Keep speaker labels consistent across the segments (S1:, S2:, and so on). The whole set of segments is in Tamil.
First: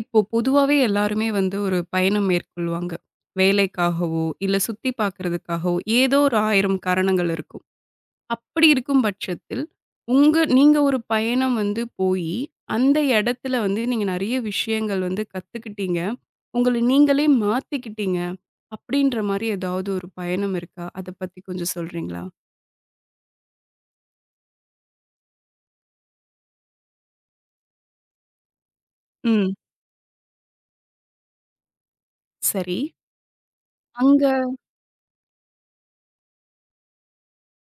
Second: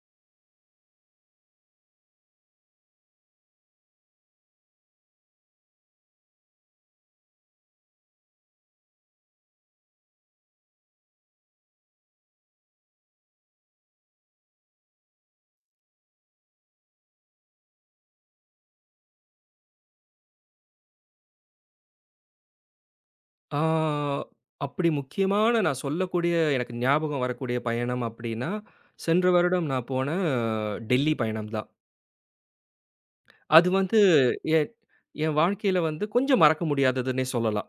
S1: இப்போ பொதுவாவே எல்லாருமே வந்து ஒரு பயணம் மேற்கொள்வாங்க. வேலைக்காகவோ, இல்ல சுத்தி பார்க்கறதுக்காகவோ, ஏதோ ஒரு 1000 காரணங்கள் இருக்கும். அப்படி இருக்கும் பட்சத்தில், நீங்க ஒரு பயணம் வந்து போயி, அந்த இடத்துல வந்து நீங்க நெறைய விஷயங்கள் வந்து கத்துக்கிட்டீங்க. உங்கள நீங்களே மாத்திக்கிட்டீங்க. அப்படின்ற மாரி ஏதாவது ஒரு பயணம் இருக்கா? அத பத்தி கொஞ்சம் சொல்றீங்களா?
S2: ஆ, அப்படி முக்கியமான நான் சொல்லக்கூடிய எனக்கு ஞாபகம் வரக்கூடிய பயணம் அப்படின்னா, சென்ற
S1: ம்.
S2: வருடம் நான் போன டெல்லி பயணம் தான்.
S1: சரி.
S2: அது வந்து
S1: அங்க
S2: என் என் வாழ்க்கையில வந்து கொஞ்சம் மறக்க முடியாததுன்னே சொல்லலாம்.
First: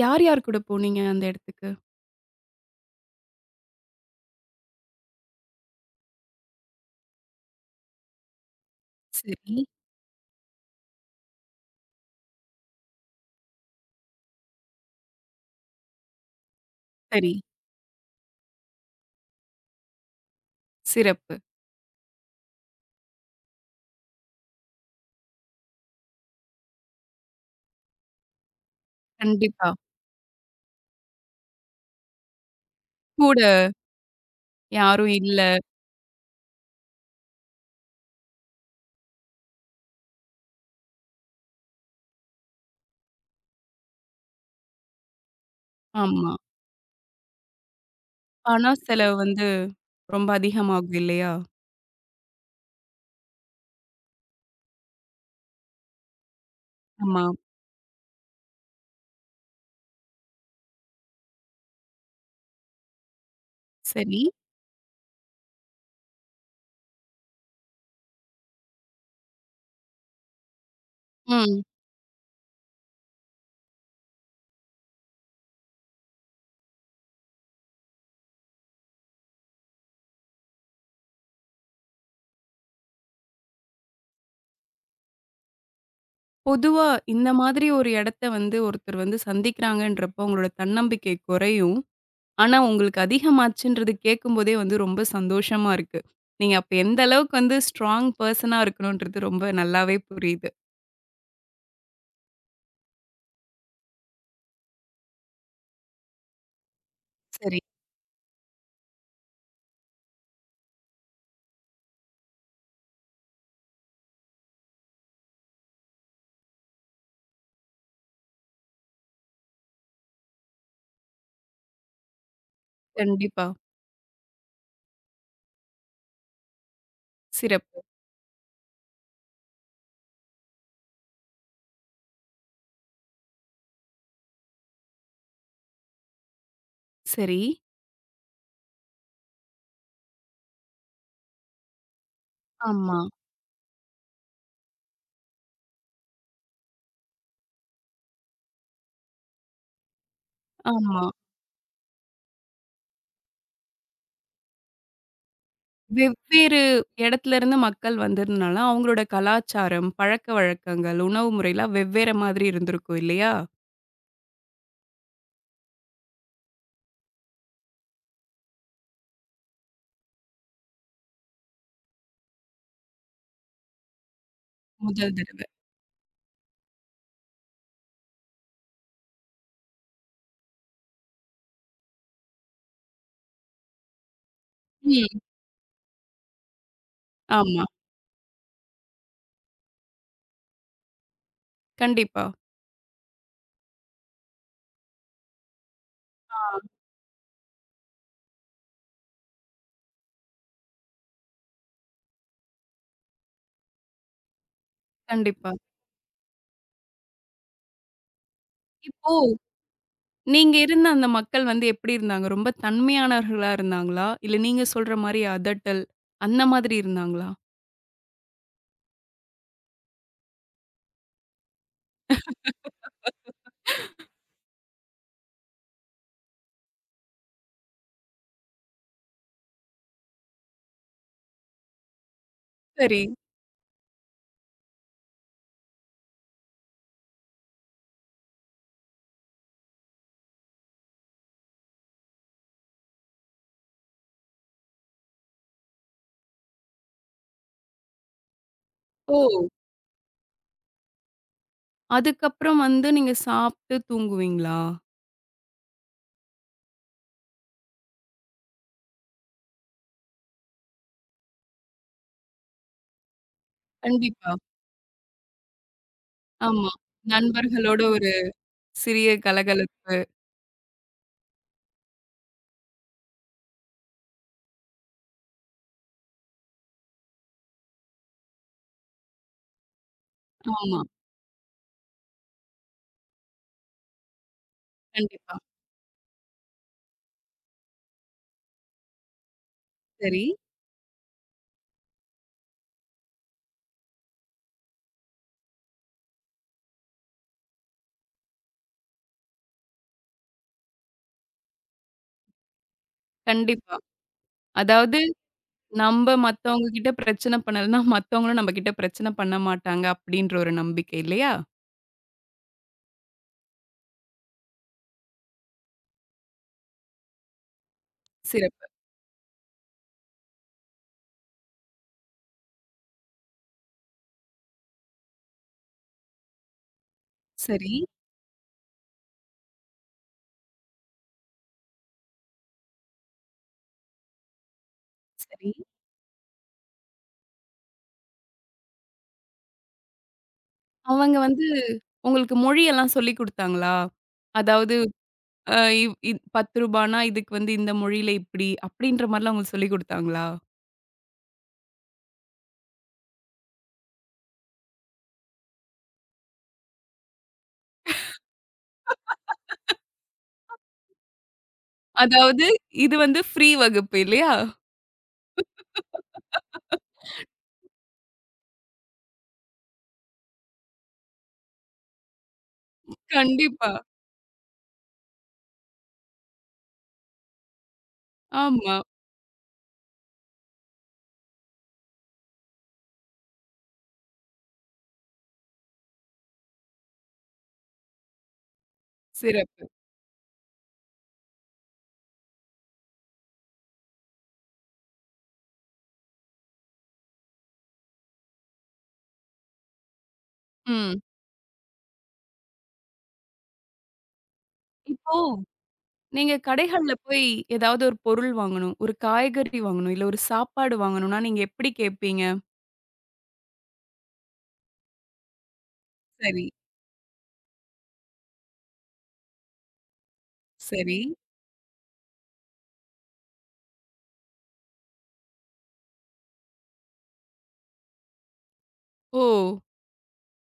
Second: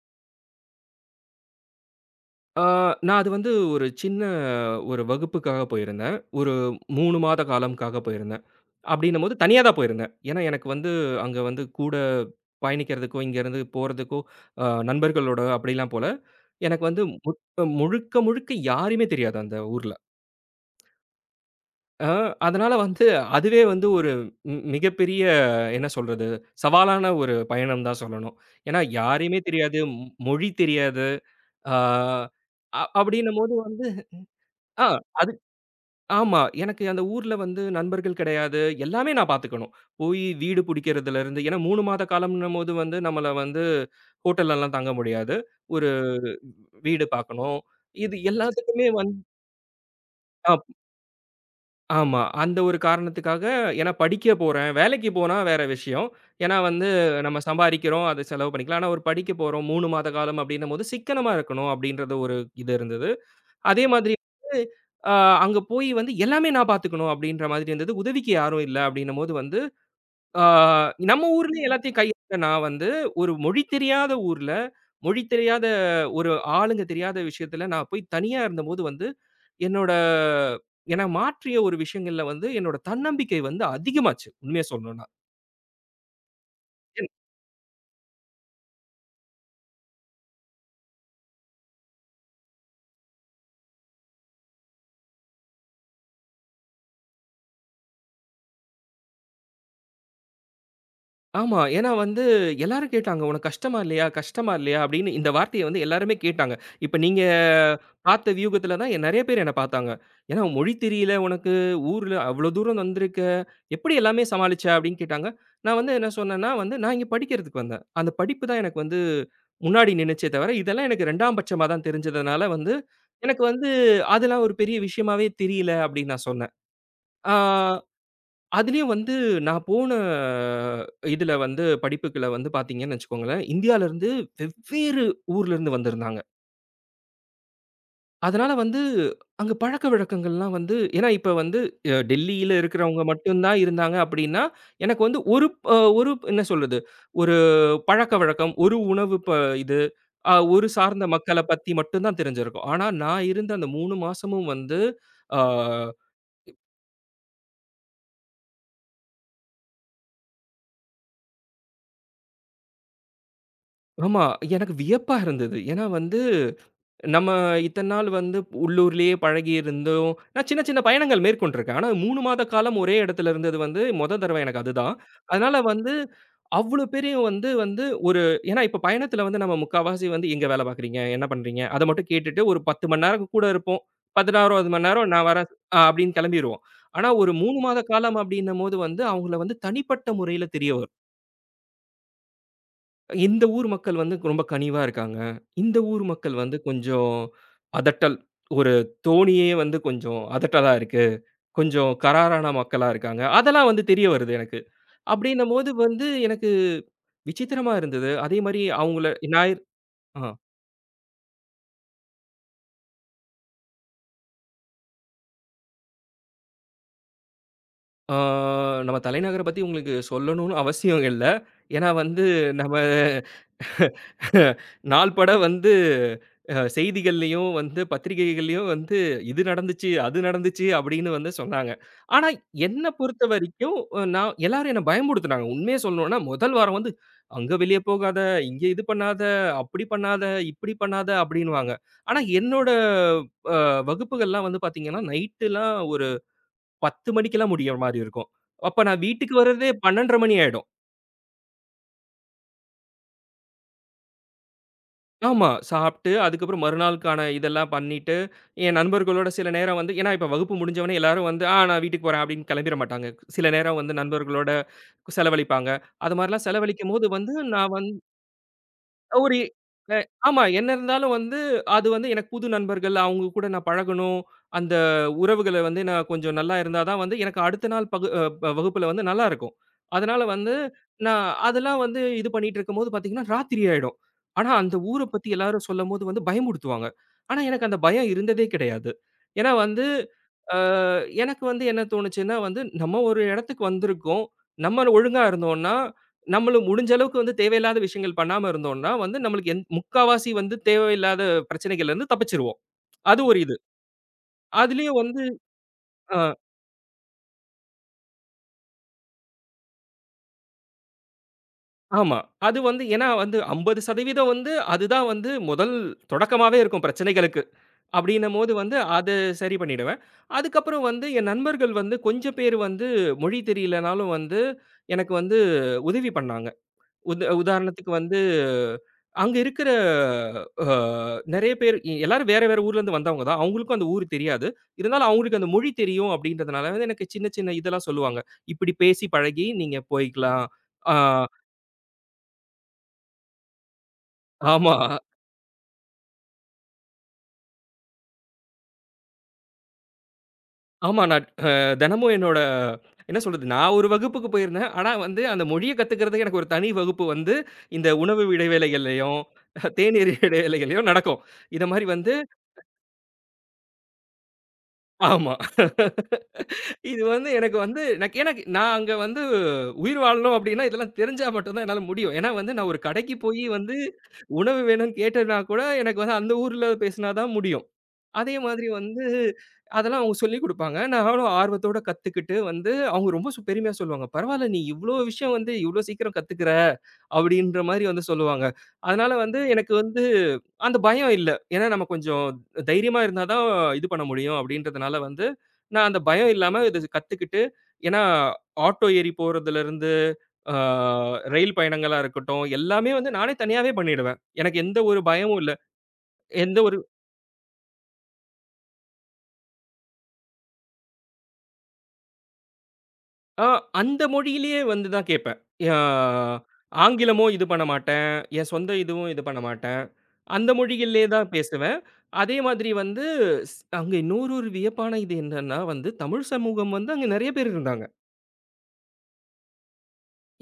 S1: யார் யார் கூட போனீங்க அந்த இடத்துக்கு?
S2: ஆ நான் அது வந்து ஒரு சின்ன ஒரு வகுப்புக்காக போயிருந்தேன். ஒரு 3 மாத காலம்க்காக போயிருந்தேன். அப்படின்னும்போது தனியா
S1: சரி,
S2: தான் போயிருந்தேன். ஏன்னா எனக்கு வந்து அங்க வந்து கூட பயணிக்கிறதுக்கோ, இங்கேருந்து போறதுக்கோ நண்பர்களோட அப்படிலாம் போல. எனக்கு வந்து
S1: சரி.
S2: முட் முழுக்க முழுக்க யாரையுமே தெரியாது அந்த ஊர்ல.
S1: சிறப்பு.
S2: ஆ அதனால வந்து அதுவே வந்து ஒரு மிகப்பெரிய என்ன சொல்றது? சவாலான ஒரு பயணம் தான் சொல்லணும். ஏன்னா யாரையுமே
S1: கண்டிப்பா.
S2: தெரியாது, மொழி தெரியாது. ஆ அ
S1: கூட
S2: அப்படின்னும்போது வந்து ஆ
S1: யாரும்
S2: அது
S1: இல்ல.
S2: ஆமா. எனக்கு அந்த ஊர்ல வந்து நண்பர்கள் கிடையாது. எல்லாமே நான் பார்த்துக்கணும். போய் வீடு புடிக்கிறதுலருந்து ஏன்னா 3 மாத காலம்ன்னும்போது வந்து நம்மள வந்து ஹோட்டல்லலாம் தங்க முடியாது. ஒரு
S1: ஆமா.
S2: வீடு பார்க்கணும். இது
S1: பண
S2: எல்லாத்துக்குமே வந்
S1: செலவு வந்து ரொம்ப
S2: ஆ
S1: அதிகமாகும் இல்லையா?
S2: ஆமா. அந்த ஒரு காரணத்துக்காக ஏன்னா படிக்க போறேன். வேலைக்கு போனா வேற விஷயம். ஏன்னா வந்து
S1: ஆமா.
S2: நம்ம சம்பாரிக்கிறோம். அத செலவு பண்ணிக்கலாம். ஆனா ஒரு படிக்க போறோம். 3 மாத காலம் அப்டின்னும்போது சிக்கனமா இருக்கணும் அப்டின்றது ஒரு இது இருந்தது. அதே மாதிரி
S1: சரி.
S2: வந்து அ அங்க போய் வந்து எல்லாமே நான் பார்த்துக்கணும் அப்டின்ற மாதிரி இருந்தது. உதவிக்கு யாரும் இல்ல அப்டின்னும்போது வந்து ஆ நம்ம
S1: ம்.
S2: ஊர்லயே எல்லாத்தையும் கையாண்ட நான் வந்து, ஒரு மொழி தெரியாத ஊர்ல, மொழி தெரியாத ஒரு ஆளுங்க தெரியாத விஷயத்துல நான் போய் தனியா இருந்தபோது வந்து, என்னோட என்ன மாற்றிய ஒரு விஷயங்கள்ல வந்து, என்னோட தன்னம்பிக்கை வந்து அதிகமாச்சு, உண்மைய சொல்லணும்னா.
S1: பொதுவா இந்த மாதிரி ஒரு இடத்த வந்து ஒருத்தர் வந்து சந்திக்கிறாங்கன்றப்போ, உங்களோட தன்னம்பிக்கை குறையும். ஆனா, உங்களுக்கு அதிகமாச்சுன்றது கேட்கும்போதே வந்து ரொம்ப சந்தோஷமா இருக்கு. நீங்க அப்ப எந்த அளவுக்கு வந்து ஸ்ட்ராங் பெர்சனா இருக்கணுன்றது ரொம்ப நல்லாவே புரியுது.
S2: ஆமா. ஏன்னா வந்து எல்லாரும் கேட்டாங்க. "உனக்கு கஷ்டமா இல்லையா? கஷ்டமா இல்லையா?" அப்படின்னு இந்த வார்த்தைய வந்து எல்லாருமே கேட்டாங்க. இப்ப நீங்க
S1: சரி.
S2: பார்த்த வியூகத்துல தான் நெறைய பேர் என்ன பார்த்தாங்க. ஏன்னா மொழி தெரியல உனக்கு, ஊர்ல அவ்ளோ தூரம் வந்திருக்க, எப்படி எல்லாமே சமாளிச்ச? அப்படின்னு கேட்டாங்க. நான் வந்து என்ன சொன்னேன்னா வந்து, "நான் இங்க படிக்கிறதுக்கு வந்தேன். அந்த படிப்பு தான் எனக்கு வந்து முன்னாடி நின்னுச்சே தவிர, இதெல்லாம் எனக்கு 2ஆம் பட்சமா தான் தெரிஞ்சதுனால வந்து, எனக்கு
S1: கண்டிப்பா.
S2: வந்து அதெல்லாம் ஒரு பெரிய விஷயமாவே தெரியல" அப்படின்னு நான் சொன்னேன். ஆ.
S1: சிறப்பு.
S2: அதுலயும் வந்து நான் போன இதுல வந்து படிப்புக்குள்ள வந்து பார்த்தீங்கன்னு வச்சுக்கோங்களேன், இந்தியாலருந்து வெவ்வேறு ஊர்லருந்து வந்திருந்தாங்க.
S1: சரி.
S2: அதனால வந்து அங்க பழக்கவழக்கங்கள்லாம் வந்து ஏன்னா இப்ப வந்து டெல்லியில
S1: ஆமா,
S2: இருக்கிறவங்க மட்டும் தான் இருந்தாங்க அப்படின்னா, எனக்கு வந்து ஒரு என்ன சொல்றது? ஒரு பழக்கவழக்கம், ஒரு உணவு ப இது, ஒரு
S1: ஆமா.
S2: சார்ந்த மக்கள பத்தி மட்டும் தான் தெரிஞ்சிருக்கும். ஆனா நான் இருந்த அந்த 3 மாசமும் வந்து, ஆ
S1: வெவ்வேறு இடத்துல இருந்து மக்கள் வந்ததுனால, அவங்களோட கலாச்சாரம், பழக்கவழக்கங்கள், உணவு முறைலாம் வெவ்வேற மாதிரி இருந்திருக்கும் இல்லையா?
S2: ஆமா, எனக்கு வியப்பா இருந்தது. ஏன்னா வந்து நம்ம இத்தன நாள் வந்து உள்ளூர்லயே பழகி இருந்தோம். நான் சின்ன சின்ன பயணங்கள் மேற்கொண்டிருக்கேன். ஆனா 3 மாத காலம் ஒரே இடத்துல இருந்தது வந்து மொத தடவ எனக்கு அதுதான்.
S1: முதல் தடவ.
S2: அதனால வந்து அவ்ளோ பெரிய வந்து வந்து ஒரு ஏன்னா இப்ப பயணத்துல வந்து நம்ம முக்காவாசி வந்து எங்க வேலை பார்க்குறீங்க? என்ன பண்றீங்க? அத மட்டும் கேட்டுட்டு ஒரு 10 மணி நேரம் கூட இருப்போம். 16வது மணி நேரம்
S1: ம்.
S2: நான் வரேன் அப்படின்னு கிளம்பிருவோம். ஆனா ஒரு 3
S1: ஆமா.
S2: மாத காலம் அப்படின்னும்போது வந்து அவங்கள வந்து தனிப்பட்ட முறையில தெரிய வரும்.
S1: கண்டிப்பா.
S2: இந்த ஊர் மக்கள் வந்து ரொம்ப கனிவா இருக்காங்க. இந்த ஊர் மக்கள்
S1: ஆ,
S2: வந்து கொஞ்சம் அதட்டல். ஒரு தோணியே வந்து கொஞ்சம் அதட்டலா இருக்கு. கொஞ்சம் கறாரான மக்களா இருக்காங்க. அதெல்லாம் வந்து தெரிய வருது எனக்கு.
S1: கண்டிப்பா.
S2: அப்படின்னம்போது வந்து எனக்கு விசித்திரமா இருந்தது. அதே மாரி அவங்கள
S1: இப்போ
S2: ஞாயிறு ஆ
S1: நீங்க இருந்த அந்த மக்கள் வந்து எப்படி இருந்தாங்க? ரொம்ப தன்மையானவர்களா இருந்தாங்களா? இல்ல நீங்க சொல்ற மாரி அதட்டல், அந்த மாதிரி இருந்தாங்களா?
S2: ஆ நம்ம தலைநகர பத்தி உங்களுக்கு சொல்லணும்னு அவசியம் இல்ல. ஏன்னா வந்து நம்ம நாள் பட வந்து செய்திகள்லயும் வந்து, பத்திரிகைகள்லயும் வந்து இது நடந்துச்சு, அது நடந்துச்சு அப்படின்னு வந்து சொன்னாங்க. ஆனா என்ன
S1: சரி.
S2: பொறுத்தவரைக்கும் நான் எல்லாரும் என்ன பயமுறுத்துனாங்க. உண்மைய சொல்லணும்னா முதல் வாரம் வந்து, "அங்க வெளிய போகாத, இங்க இது பண்ணாத, அப்படி பண்ணாத, இப்படி பண்ணாத" அப்படின்னுவாங்க. ஆனா என்னோட அ வகுப்புகள்லாம் வந்து பார்த்தீங்கன்னா, நைட்லாம் ஒரு 10 மணிக்கெல்லாம் முடியிற மாரி இருக்கும். அப்ப நான்
S1: ஓ!
S2: வீட்டுக்கு வரதே 12:30 மணி ஆயிடும்.
S1: அதுக்கப்புறம் வந்து நீங்க சாப்ட்டு தூங்குவீங்களா?
S2: ஆமா. சாப்பிட்டு, அதுக்கப்புறம் மறுநாளுக்கான இதெல்லாம் பண்ணிட்டு, என் நண்பர்களோட சில நேரம் வந்து ஏன்னா இப்ப வகுப்பு முடிஞ்சவொன்னே எல்லாரும் வந்து, "ஆ நான் வீட்டுக்கு போறேன்" அப்படின்னு கிளம்பிற மாட்டாங்க. சில நேரம் வந்து
S1: கண்டிப்பா.
S2: நண்பர்களோட செலவழிப்பாங்க. அது மாரிலாம்
S1: ஆமா.
S2: செலவழிக்கும்போது வந்து, நான்
S1: நண்பர்களோட
S2: வந்து
S1: ஒரு சிறிய
S2: ஒரு
S1: கலகலப்பு.
S2: அ ஆமா. என்ன இருந்தாலும் வந்து, அது வந்து எனக்கு புது நண்பர்கள், அவங்க கூட நான் பழகணும். அந்த உறவுகள வந்து நான் கொஞ்சம் நல்லா இருந்தா தான் வந்து, எனக்கு அடுத்த நாள் பகு அ ப வகுப்புல வந்து நல்லா இருக்கும். அதனால வந்து,
S1: ஆமா.
S2: நான் அதெல்லாம் வந்து இது பண்ணிட்டு இருக்கும்போது பாத்தீங்கன்னா, ராத்திரி ஆயிடும். ஆனா அந்த ஊர பத்தி
S1: கண்டிப்பா.
S2: எல்லாரும் சொல்லும்போது வந்து பயமுறுத்துவாங்க. ஆனா எனக்கு அந்த பயம் இருந்ததே கிடையாது. ஏன்னா வந்து
S1: சரி.
S2: அ எனக்கு வந்து என்ன தோணுச்சுன்னா வந்து, நம்ம ஒரு இடத்துக்கு வந்திருக்கோம். நம்ம ஒழுங்கா இருந்தோம்னா, நம்மளும் முடிஞ்ச அளவுக்கு வந்து தேவையில்லாத விஷயங்கள் பண்ணாம இருந்தோம்னா, வந்து நம்மளுக்கு முக்காவாசி வந்து தேவையில்லாத பிரச்சனைகள்லருந்து தப்பிச்சுருவோம். அது ஒரு இது.
S1: கண்டிப்பா.
S2: அதுலயும்
S1: அதாவது
S2: வந்து
S1: நம்ப
S2: அ
S1: மத்தவங்க கிட்ட பிரச்சனை பண்ணலன்னா, மத்தவங்களும் நம்ம கிட்ட பிரச்சனை பண்ண மாட்டாங்க அப்படின்ற ஒரு நம்பிக்கை இல்லையா?
S2: ஆமா. அது வந்து ஏன்னா வந்து 50% வந்து அதுதான் வந்து முதல் தொடக்கமாவே இருக்கும் பிரச்சனைகளுக்கு. அப்படின்னும்போது
S1: சிறப்பு.
S2: வந்து அத சரி பண்ணிடுவேன். அதுக்கப்புறம் வந்து என் நண்பர்கள் வந்து கொஞ்சம் பேர் வந்து மொழி தெரியலனாலும் வந்து எனக்கு வந்து உதவி பண்ணாங்க.
S1: சரி,
S2: உதாரணத்துக்கு வந்து, அங்க இருக்கிற அ நெறைய பேர் எல்லாரும் வேற, வேற ஊர்லேருந்து வந்தவங்க தான். அவங்களுக்கும் அந்த ஊர் தெரியாது. இருந்தாலும் அவங்களுக்கு அந்த
S1: சரி.
S2: மொழி தெரியும் அப்படின்றதுனால வந்து எனக்கு சின்ன, சின்ன இதெல்லாம் சொல்லுவாங்க. இப்படி பேசி பழகி நீங்க போய்க்கலாம். ஆ
S1: அவங்க வந்து உங்களுக்கு மொழியெல்லாம் சொல்லிக் குடுத்தாங்களா?
S2: ஆமா,
S1: அதாவது அ இவ் இத் ரூ. 10னா இதுக்கு வந்து இந்த மொழியில இப்படி, அப்படின்ற மாரிலாம் உங்களுக்கு சொல்லிக் குடுத்தாங்களா?
S2: ஆமா. நான் தினமும் என்னோட என்ன சொல்றது, நான் ஒரு வகுப்புக்கு போயிருந்தேன். ஆனா வந்து அந்த மொழிய கத்துக்கிறதுக்கு எனக்கு ஒரு தனி வகுப்பு வந்து, இந்த உணவு இடைவேளைகள்லயும், தேநீர் இடைவேளைகள்லயும் நடக்கும். இத மாரி வந்து
S1: அதாவது இது வந்து ஃப்ரீ வகுப்பு இல்லையா?
S2: ஆமா. இது வந்து எனக்கு வந்து எனக்கு எனக்கு நான் அங்க வந்து உயிர் வாழணும் அப்டின்னா, இதெல்லாம் தெரிஞ்சா மட்டும் தான் என்னால முடியும். ஏன்னா வந்து நான் ஒரு கடைக்கு போயி
S1: கண்டிப்பா.
S2: வந்து உணவு வேணும்னு கேட்டேன்னா கூட, எனக்கு வந்து அந்த ஊர்ல பேசினா தான் முடியும். அதே மாதிரி
S1: ஆமா.
S2: வந்து அதெல்லாம் அவங்க சொல்லிக் குடுப்பாங்க. நானும் ஆர்வத்தோட கத்துக்கிட்டு வந்து அவங்க ரொம்ப பெருமையா சொல்லுவாங்க. "பரவால்ல நீ இவ்ளோ விஷயம் வந்து இவ்ளோ சீக்கிரம் கத்துக்கிற" அப்படின்ற மாரி வந்து சொல்லுவாங்க. அதனால வந்து
S1: சிறப்பு.
S2: எனக்கு வந்து அந்த பயம் இல்ல. ஏன்னா நம்ம கொஞ்சம் தைரியமா இருந்தா தான் இது பண்ண முடியும் அப்படின்றதுனால வந்து, நான் அந்த பயம் இல்லாம இது கத்துக்கிட்டு ஏன்னா ஆட்டோ ஏறி போறதுலருந்து, ஆ
S1: ம்.
S2: ரயில் பயணங்களா இருக்கட்டும், எல்லாமே வந்து நானே தனியாவே பண்ணிடுவேன். எனக்கு எந்த ஒரு
S1: இப்போ
S2: பயமும் இல்ல.
S1: நீங்க
S2: எந்த ஒரு
S1: கடைகள்ல போய் ஏதாவது ஒரு பொருள் வாங்கணும். ஒரு காய்கறி வாங்கணும். இல்ல ஒரு சாப்பாடு வாங்கணும்னா, நீங்க எப்படி கேட்பீங்க?
S2: ஆ அந்த மொழியிலேயே வந்து தான் கேட்பேன். யா
S1: சரி,
S2: ஆங்கிலமோ இது பண்ண மாட்டேன். என் சொந்த இதுவும் இது பண்ண மாட்டேன். அந்த
S1: சரி.
S2: மொழிகள்லேயே தான் பேசுவேன். அதே மாதிரி வந்து அங்க இன்னொரு ஒரு வியப்பான இது என்னன்னா வந்து, தமிழ் சமூகம் வந்து அங்க நெறைய பேர் இருந்தாங்க.
S1: ஓ!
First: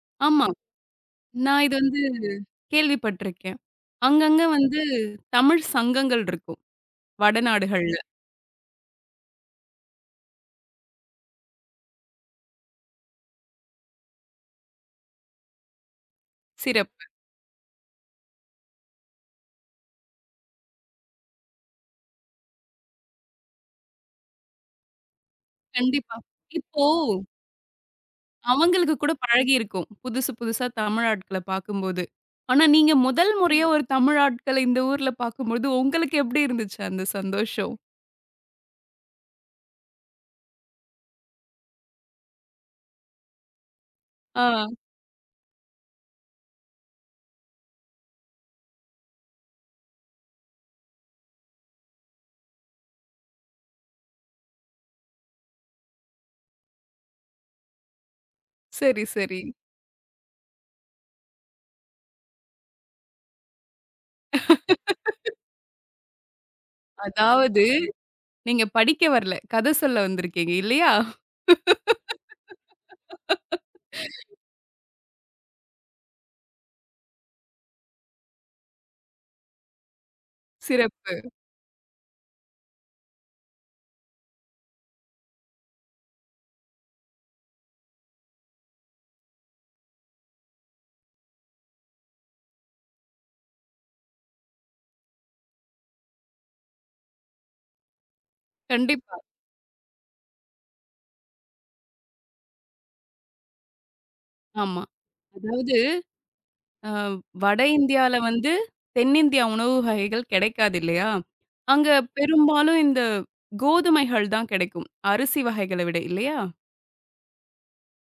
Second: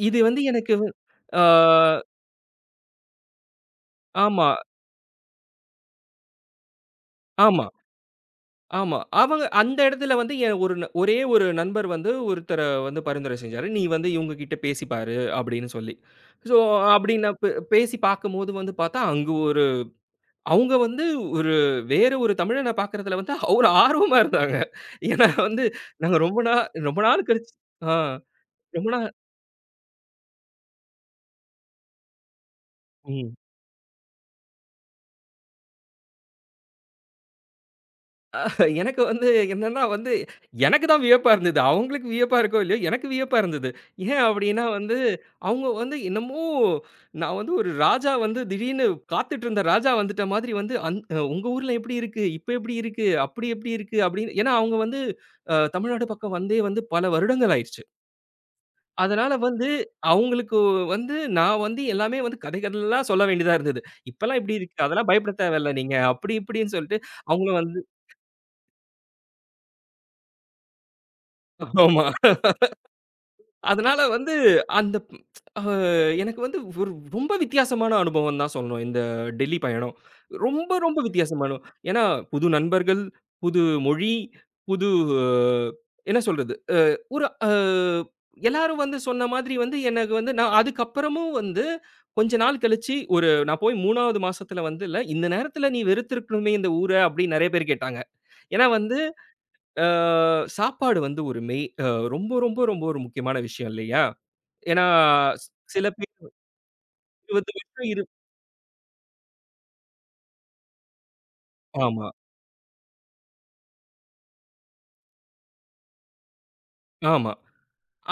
S2: இது வந்து
S1: ஆமா.
S2: எனக்கு வ ஆ
S1: நான் இது வந்து கேள்விப்பட்டுருக்கேன். அங்கங்க
S2: ஆமா,
S1: வந்து தமிழ் சங்கங்கள் இருக்கும்.
S2: ஆமா,
S1: வடநாடுகள்ல.
S2: ஆமா. அவங்க அந்த இடத்துல வந்து என் ஒரு ஒரே ஒரு நண்பர் வந்து ஒருத்தர வந்து பரிந்துரை செஞ்சாரு. "நீ வந்து இவங்க கிட்ட பேசி பாரு" அப்படின்னு சொல்லி. ஸோ,
S1: சிறப்பு.
S2: அப்படின்னு நான் பேசி பார்க்கும்போது வந்து பார்த்தா, அங்க அவங்க வந்து ஒரு வேற ஒரு தமிழன பார்க்கறதுல வந்து ஒரு ஆர்வமா இருந்தாங்க. ஏன்னா வந்து
S1: கண்டிப்பா.
S2: நாங்க ரொம்ப நாள்
S1: இப்போ
S2: ரொம்ப நாள் கழிச்சு ஆ ரொம்ப
S1: அவங்களுக்கு
S2: நாள்
S1: கூட பழகியிருக்கும். புதுசு புதுசா தமிழ் ஆட்கள பார்க்கும்போது. ஆனா நீங்க முதல்
S2: ம்.
S1: முறையா ஒரு தமிழ் ஆட்கள இந்த ஊர்ல பார்க்கும்போது உங்களுக்கு எப்படி இருந்துச்சு அந்த சந்தோஷம்?
S2: எனக்கு வந்து என்னன்னா வந்து எனக்கு தான் வியப்பா இருந்தது. அவங்களுக்கு வியப்பா இருக்கோ இல்லையோ, எனக்கு வியப்பா இருந்தது. ஏன் அப்படின்னா
S1: ஆ.
S2: வந்து, அவங்க வந்து என்னமோ நான் வந்து ஒரு ராஜா வந்து திடீர்னு காத்துட்டு இருந்த ராஜா வந்துட்ட மாதிரி வந்து "உங்க ஊர்ல எப்படி இருக்கு? இப்ப எப்படி இருக்கு? அப்படி எப்படி இருக்கு?" அப்படின்னு ஏன்னா அவங்க வந்து தமிழ்நாடு பக்கம் வந்தே வந்து பல வருடங்கள் ஆயிருச்சு.
S1: சரி,
S2: அதனால
S1: சரி.
S2: வந்து அவங்களுக்கு வந்து நான் வந்து எல்லாமே வந்து கதை கதையா சொல்ல வேண்டியதா இருந்தது. இப்பலாம் இப்படி இருக்கு. அதெல்லாம் பயப்பட தேவையில்ல நீங்க. அப்படி இப்படின்னு சொல்லிட்டு அவங்களும்
S1: அதாவது
S2: வந்து
S1: நீங்க படிக்க வரல. கதை சொல்ல வந்திருக்கீங்க இல்லையா?
S2: ஆமா. அதனால வந்து அந்த அ எனக்கு வந்து ஒரு ரொம்ப வித்தியாசமான அனுபவம் தான் சொல்லணும். இந்த டெல்லி பயணம். ரொம்ப, ரொம்ப
S1: சிறப்பு.
S2: வித்தியாசமான ஏன்னா புது நண்பர்கள், புது மொழி, புது அஹ், என்ன சொல்றது? அ ஒரு அ எல்லாரும் வந்து சொன்ன மாதிரி வந்து எனக்கு வந்து நான் அதுக்கப்புறமும் வந்து கொஞ்ச நாள் கழிச்சு ஒரு நான் போய் 3வது மாசத்துல வந்து இல்ல, இந்த நேரத்துல நீ வெறுத்திருக்கணுமே இந்த ஊர அப்படின்னு நெறைய பேர் கேட்டாங்க. ஏன்னா வந்து
S1: கண்டிப்பா.
S2: அ சாப்பாடு வந்து ஒரு மெய் அ ரொம்ப, ரொம்ப, ரொம்ப ஒரு முக்கியமான விஷயம் இல்லையா?
S1: ஆமா.
S2: ஏன்னா, ஸ்
S1: அதாவது
S2: சில பேர்
S1: அ
S2: 20
S1: வட
S2: வருஷம்
S1: இந்தியால வந்து தென்னிந்தியா உணவு வகைகள் கிடைக்காது இல்லையா? அங்க
S2: ஆமா,
S1: பெரும்பாலும் இந்த கோதுமைகள் தான் கிடைக்கும். அரிசி வகைகள விட இல்லையா?
S2: ஆமா.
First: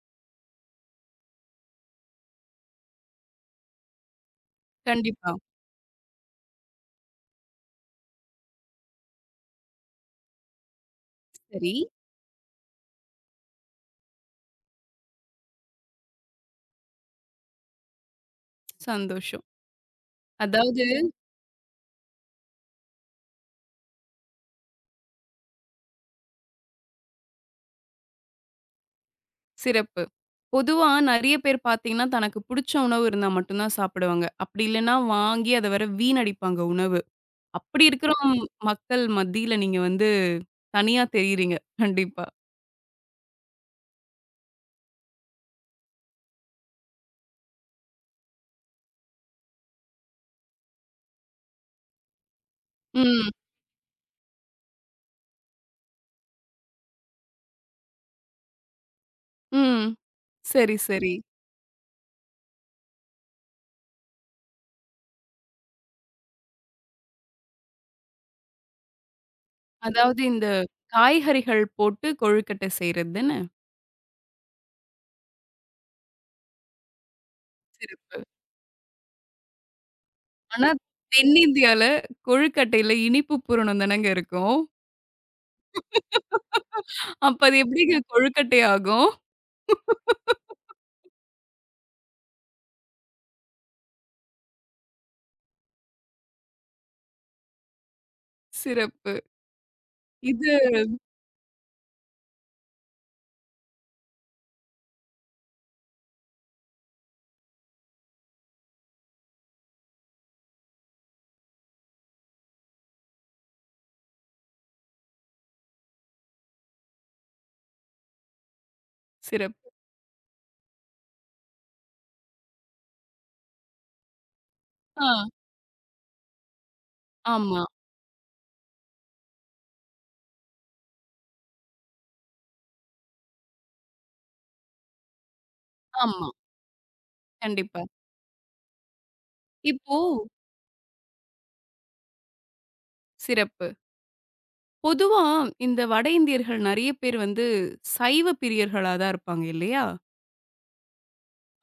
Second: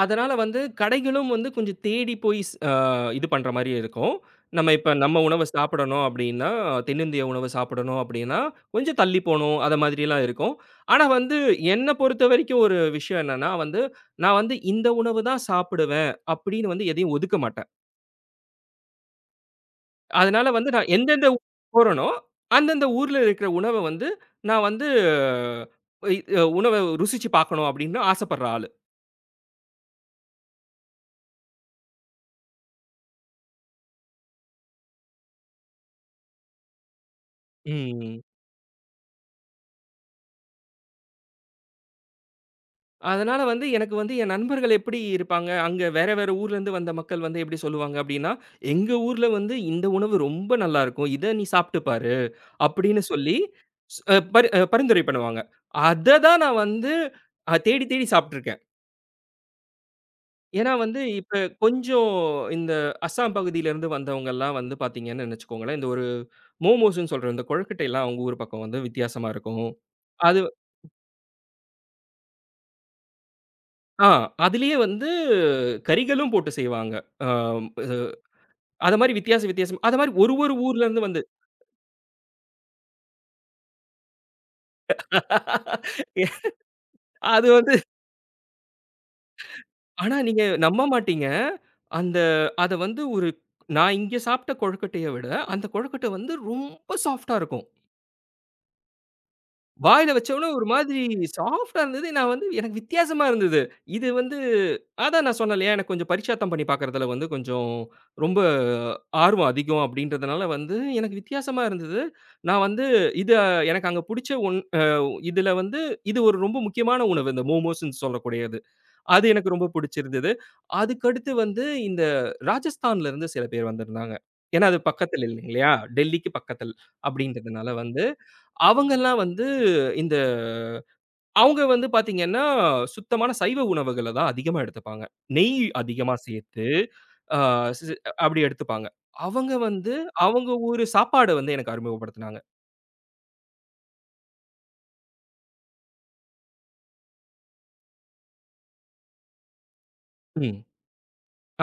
S2: அதனால வந்து கடைகளும் வந்து கொஞ்சம் தேடி போய் ஸ் அ இது பண்ற மாரி இருக்கும். நம்ம இப்ப நம்ம
S1: கண்டிப்பா.
S2: உணவ சாப்பிடணும் அப்டின்னா, தென்னிந்திய உணவு சாப்பிடணும் அப்டின்னா, கொஞ்சம் தள்ளி போணும். அத மாதிரிலாம் இருக்கும். ஆனா வந்து
S1: சரி.
S2: என்ன பொறுத்த வரைக்கும் ஒரு விஷயம் என்னன்னா வந்து, நான் வந்து இந்த உணவு தான் சாப்பிடுவேன் அப்டின்னு வந்து எதையும் ஒதுக்க மாட்டேன்.
S1: சந்தோஷம்.
S2: அதனால வந்து
S1: அதாவது
S2: நான் எந்தெந்த ஊர் போறேனோ, அந்தந்த ஊர்ல இருக்கிற உணவ வந்து, நான் வந்து இ உணவ ருசிச்சு பார்க்கணும் அப்படின்னு ஆசைப்படுற ஆளு.
S1: சிறப்பு. பொதுவா நெறைய பேர் பார்த்தீங்கன்னா, தனக்கு புடிச்ச உணவு இருந்தா மட்டும் தான் சாப்பிடுவாங்க. அப்படி இல்லன்னா வாங்கி அத வேற வீணடிப்பாங்க உணவு. அப்படி இருக்கிற
S2: ம்.
S1: மக்கள் மத்தியில நீங்க வந்து தனியா தெரியிறீங்க. கண்டிப்பா.
S2: அதனால வந்து எனக்கு வந்து என் நண்பர்கள் எப்படி இருப்பாங்க, அங்க வேற வேற ஊர்லருந்து வந்த மக்கள் வந்து எப்படி சொல்லுவாங்க அப்படின்னா, "எங்க ஊர்ல வந்து இந்த உணவு ரொம்ப நல்லாருக்கும். இத நீ சாப்பிட்டு பாரு" அப்படின்னு
S1: ம்.
S2: சொல்லி ஸ் அ, பரி அ, பரிந்துரை பண்ணுவாங்க. அத தான் நான் வந்து தேடி தேடி சாப்பிட்டுருக்கேன்.
S1: ம்.
S2: ஏன்னா
S1: சரி,
S2: வந்து,
S1: சரி.
S2: இப்ப கொஞ்சம் இந்த அஸ்ஸாம் பகுதியிலருந்து வந்தவங்கலாம் வந்து பார்த்தீங்கன்னு நெனச்சுக்கோங்களேன், இந்த ஒரு மோமோஸ்ன்னு சொல்ற இந்த கொழுக்கட்டைலாம் அவங்க ஊர் பக்கம் வந்து வித்தியாசமா இருக்கும்.
S1: அதாவது
S2: அது
S1: இந்த காய்கறிகள் போட்டு கொழுக்கட்டை செய்றது தான?
S2: ஆ அதிலேயே வந்து கறிகளும் போட்டு செய்வாங்க. அ இது
S1: சிறப்பு.
S2: அது மாரி வித்தியாசம் அது மாரி ஒரு ஒரு
S1: ஆனா
S2: ஊர்லருந்து வந்து
S1: தென்னிந்தியால கொழுக்கட்டையில இனிப்பு பூரணம் தானங்க இருக்கும். அப்ப
S2: அது
S1: அது
S2: வந்து
S1: எப்படிங்க கொழுக்கட்டை ஆகும்?
S2: ஆனா நீங்க நம்ப மாட்டீங்க. அந்த அத வந்து ஒரு நான் இங்க சாப்பிட்ட கொழுக்கட்டைய விட, அந்த கொழுக்கட்டை வந்து ரொம்ப சாஃப்ட்டா இருக்கும்.
S1: சிறப்பு.
S2: வாயில வச்சோனே
S1: இது
S2: ஒரு மாதிரி சாஃப்ட்டா இருந்தது. நான் வந்து எனக்கு வித்தியாசமா இருந்தது. இது வந்து அதான் நான் சொன்னேன் இல்லையா, எனக்கு கொஞ்சம் பரிட்சாத்தம் பண்ணி பார்க்கறதுல வந்து கொஞ்சம் ரொம்ப ஆர்வம் அதிகம் அப்படின்றதுனால வந்து எனக்கு வித்தியாசமா இருந்தது. நான் வந்து இத எனக்கு அங்க புடிச்ச ஒன் அ இதுல வந்து இது ஒரு ரொம்ப முக்கியமான உணவு. இந்த மோமோஸ்ன்னு சொல்லக்கூடியது. அது எனக்கு
S1: சிறப்பு.
S2: ரொம்ப புடிச்சிருந்தது. அதுக்கடுத்து வந்து இந்த ராஜஸ்தான்ல இருந்து சில பேர் வந்திருந்தாங்க. ஏன்னா அது
S1: ஆ.
S2: பக்கத்துல இல்லைங்களா? டெல்லிக்கு பக்கத்துல
S1: ஆமா,
S2: அப்படின்றதுனால வந்து அவங்கலாம் வந்து இந்த அவங்க வந்து பார்த்தீங்கன்னா, சுத்தமான சைவ உணவுகள தான் அதிகமா எடுத்துப்பாங்க. நெய் அதிகமா
S1: ஆமா.
S2: சேர்த்து, அ சி
S1: கண்டிப்பா.
S2: அப்படி எடுத்துப்பாங்க. அவங்க வந்து
S1: இப்போ
S2: அவங்க ஊரு சாப்பாடு வந்து எனக்கு அறிமுகப்படுத்துனாங்க.
S1: சிறப்பு. பொதுவா இந்த வட இந்தியர்கள் நெறைய பேர் வந்து சைவ பிரியர்களா தான் இருப்பாங்க இல்லையா?
S2: ம்.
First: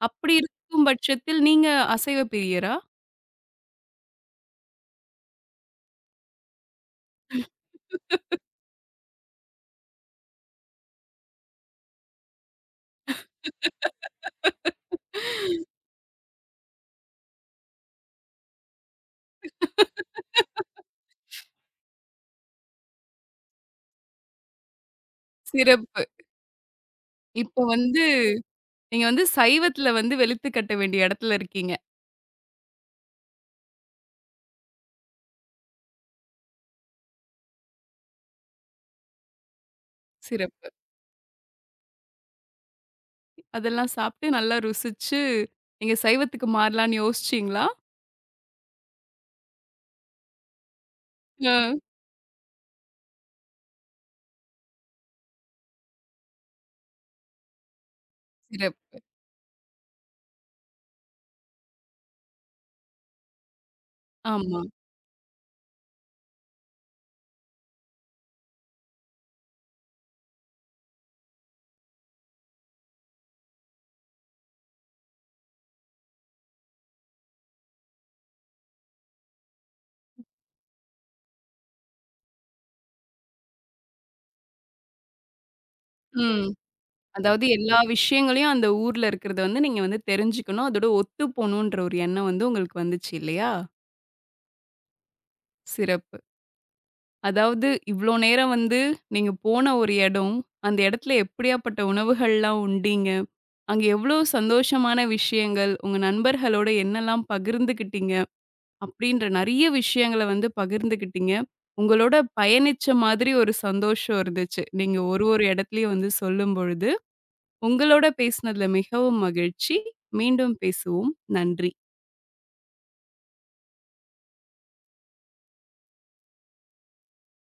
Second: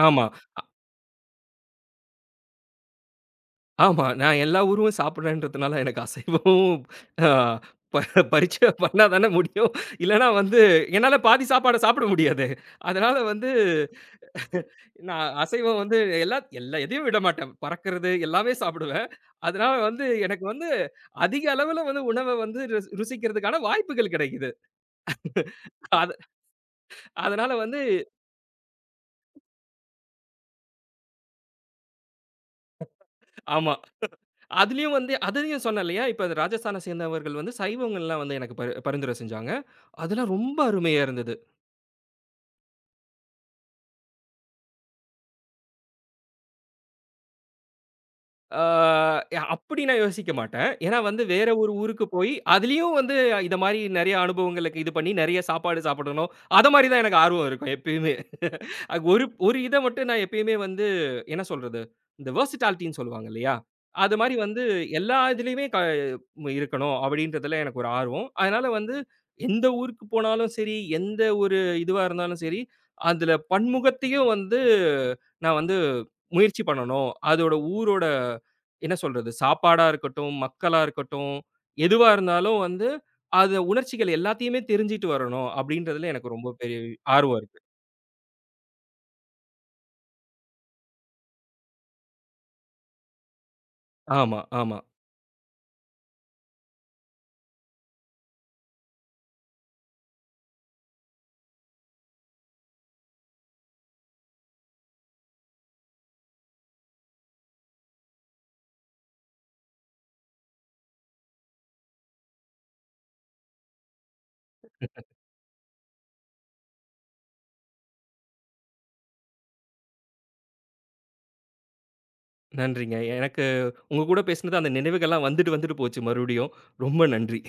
S2: ஆமா,
S1: அப்படி இருக்கும் பட்சத்தில் நீங்க அசைவ பிரியரா?
S2: ஆமா. நான் எல்லா ஊரும் சாப்பிடுறேன்றதுனால எனக்கு அசைவமும் அ ப பரிச்சயம் பண்ணா தானே முடியும். இல்லன்னா வந்து என்னால பாதி சாப்பாட சாப்பிட முடியாது. அதனால வந்து நான் அசைவம் வந்து எல்லா எல்லா எதையும் விட மாட்டேன். பறக்கிறது எல்லாமே சாப்பிடுவேன். அதனால வந்து எனக்கு வந்து அதிக அளவுல வந்து உணவ வந்து ருசி ருசிக்கிறதுக்கான வாய்ப்புகள் கிடைக்குது.
S1: சிறப்பு.
S2: அது அதனால
S1: இப்போ
S2: வந்து
S1: வந்து நீங்க வந்து சைவத்தில வந்து வெளுத்து கட்ட வேண்டிய இடத்துல இருக்கீங்க.
S2: ஆமா. அதுலயும் வந்து அதுலயும் சொன்னேன் இல்லையா? இப்ப ராஜஸ்தான சேர்ந்தவர்கள் வந்து சைவங்கள்லாம் வந்து எனக்கு பரிந்துரை செஞ்சாங்க. அதெல்லாம் ரொம்ப
S1: சிறப்பு.
S2: அருமையா இருந்தது.
S1: அதெல்லாம் சாப்பிட்டு நல்லா ருசிச்சு, நீங்க சைவத்துக்கு மாறலான்னு யோசிச்சீங்களா?
S2: ஆ அப்படி நான் யோசிக்க மாட்டேன். ஏன்னா வந்து வேற ஒரு
S1: அ
S2: ஊருக்கு போய், அதுலயும் வந்து இத மாரி நெறைய அனுபவங்களுக்கு இது பண்ணி நெறைய சாப்பாடு சாப்பிடணும். அத மாரி தான் எனக்கு ஆர்வம் இருக்கும் எப்பயுமே.
S1: சிறப்பு.
S2: அது ஒரு ஒரு இத மட்டும் நான் எப்பயுமே வந்து என்ன சொல்றது? இந்த வெர்சடாலிட்டின்னு சொல்லுவாங்க இல்லையா? அது மாரி
S1: ஆமா.
S2: வந்து எல்லா இதுலயுமே க இருக்கணும் அப்படின்றதுல எனக்கு ஒரு ஆர்வம். அதனால வந்து எந்த ஊருக்கு போனாலும் சரி, எந்த ஒரு இதுவா இருந்தாலும் சரி, அதுல பன்முகத்தையும் வந்து நான் வந்து முயற்சி பண்ணணும். அதோட ஊரோட என்ன சொல்றது? சாப்பாடா இருக்கட்டும், மக்களா இருக்கட்டும், எதுவா இருந்தாலும் வந்து, அது உணர்ச்சிகள் எல்லாத்தையுமே தெரிஞ்சுட்டு வரணும் அப்படின்றதுல எனக்கு
S1: ம்.
S2: ரொம்ப பெரிய ஆர்வம்
S1: அதாவது
S2: இருக்கு.
S1: எல்லா விஷயங்களையும் அந்த ஊர்ல இருக்கிறத வந்து நீங்க வந்து தெரிஞ்சுக்கணும். அதோட ஒத்து போணுன்ற ஒரு எண்ணம் வந்து உங்களுக்கு வந்துச்சு இல்லையா?
S2: ஆமா, ஆமா.
S1: சிறப்பு. அதாவது இவ்ளோ நேரம் வந்து நீங்க போன ஒரு இடம், அந்த இடத்துல எப்படியாப்பட்ட உணவுகள்லாம் உண்டீங்க? அங்க எவ்ளோ சந்தோஷமான விஷயங்கள், உங்க நண்பர்களோட என்னலாம் பகிர்ந்துக்கிட்டீங்க? அப்படின்ற நெறைய விஷயங்கள வந்து பகிர்ந்துக்கிட்டீங்க. உங்களோட பயணிச்ச மாதிரி ஒரு சந்தோஷம் இருந்துச்சு. நீங்க ஒரு ஒரு இடத்துலயும் வந்து சொல்லும்பொழுது. உங்களோட பேசினதுல மிகவும் மகிழ்ச்சி. மீண்டும் பேசுவோம். நன்றி.
S2: நன்றிங்க. எனக்கு உங்க கூட பேசினது அந்த நினைவுகள்லாம் வந்துட்டு வந்துட்டு போச்சு மறுபடியும். ரொம்ப நன்றி.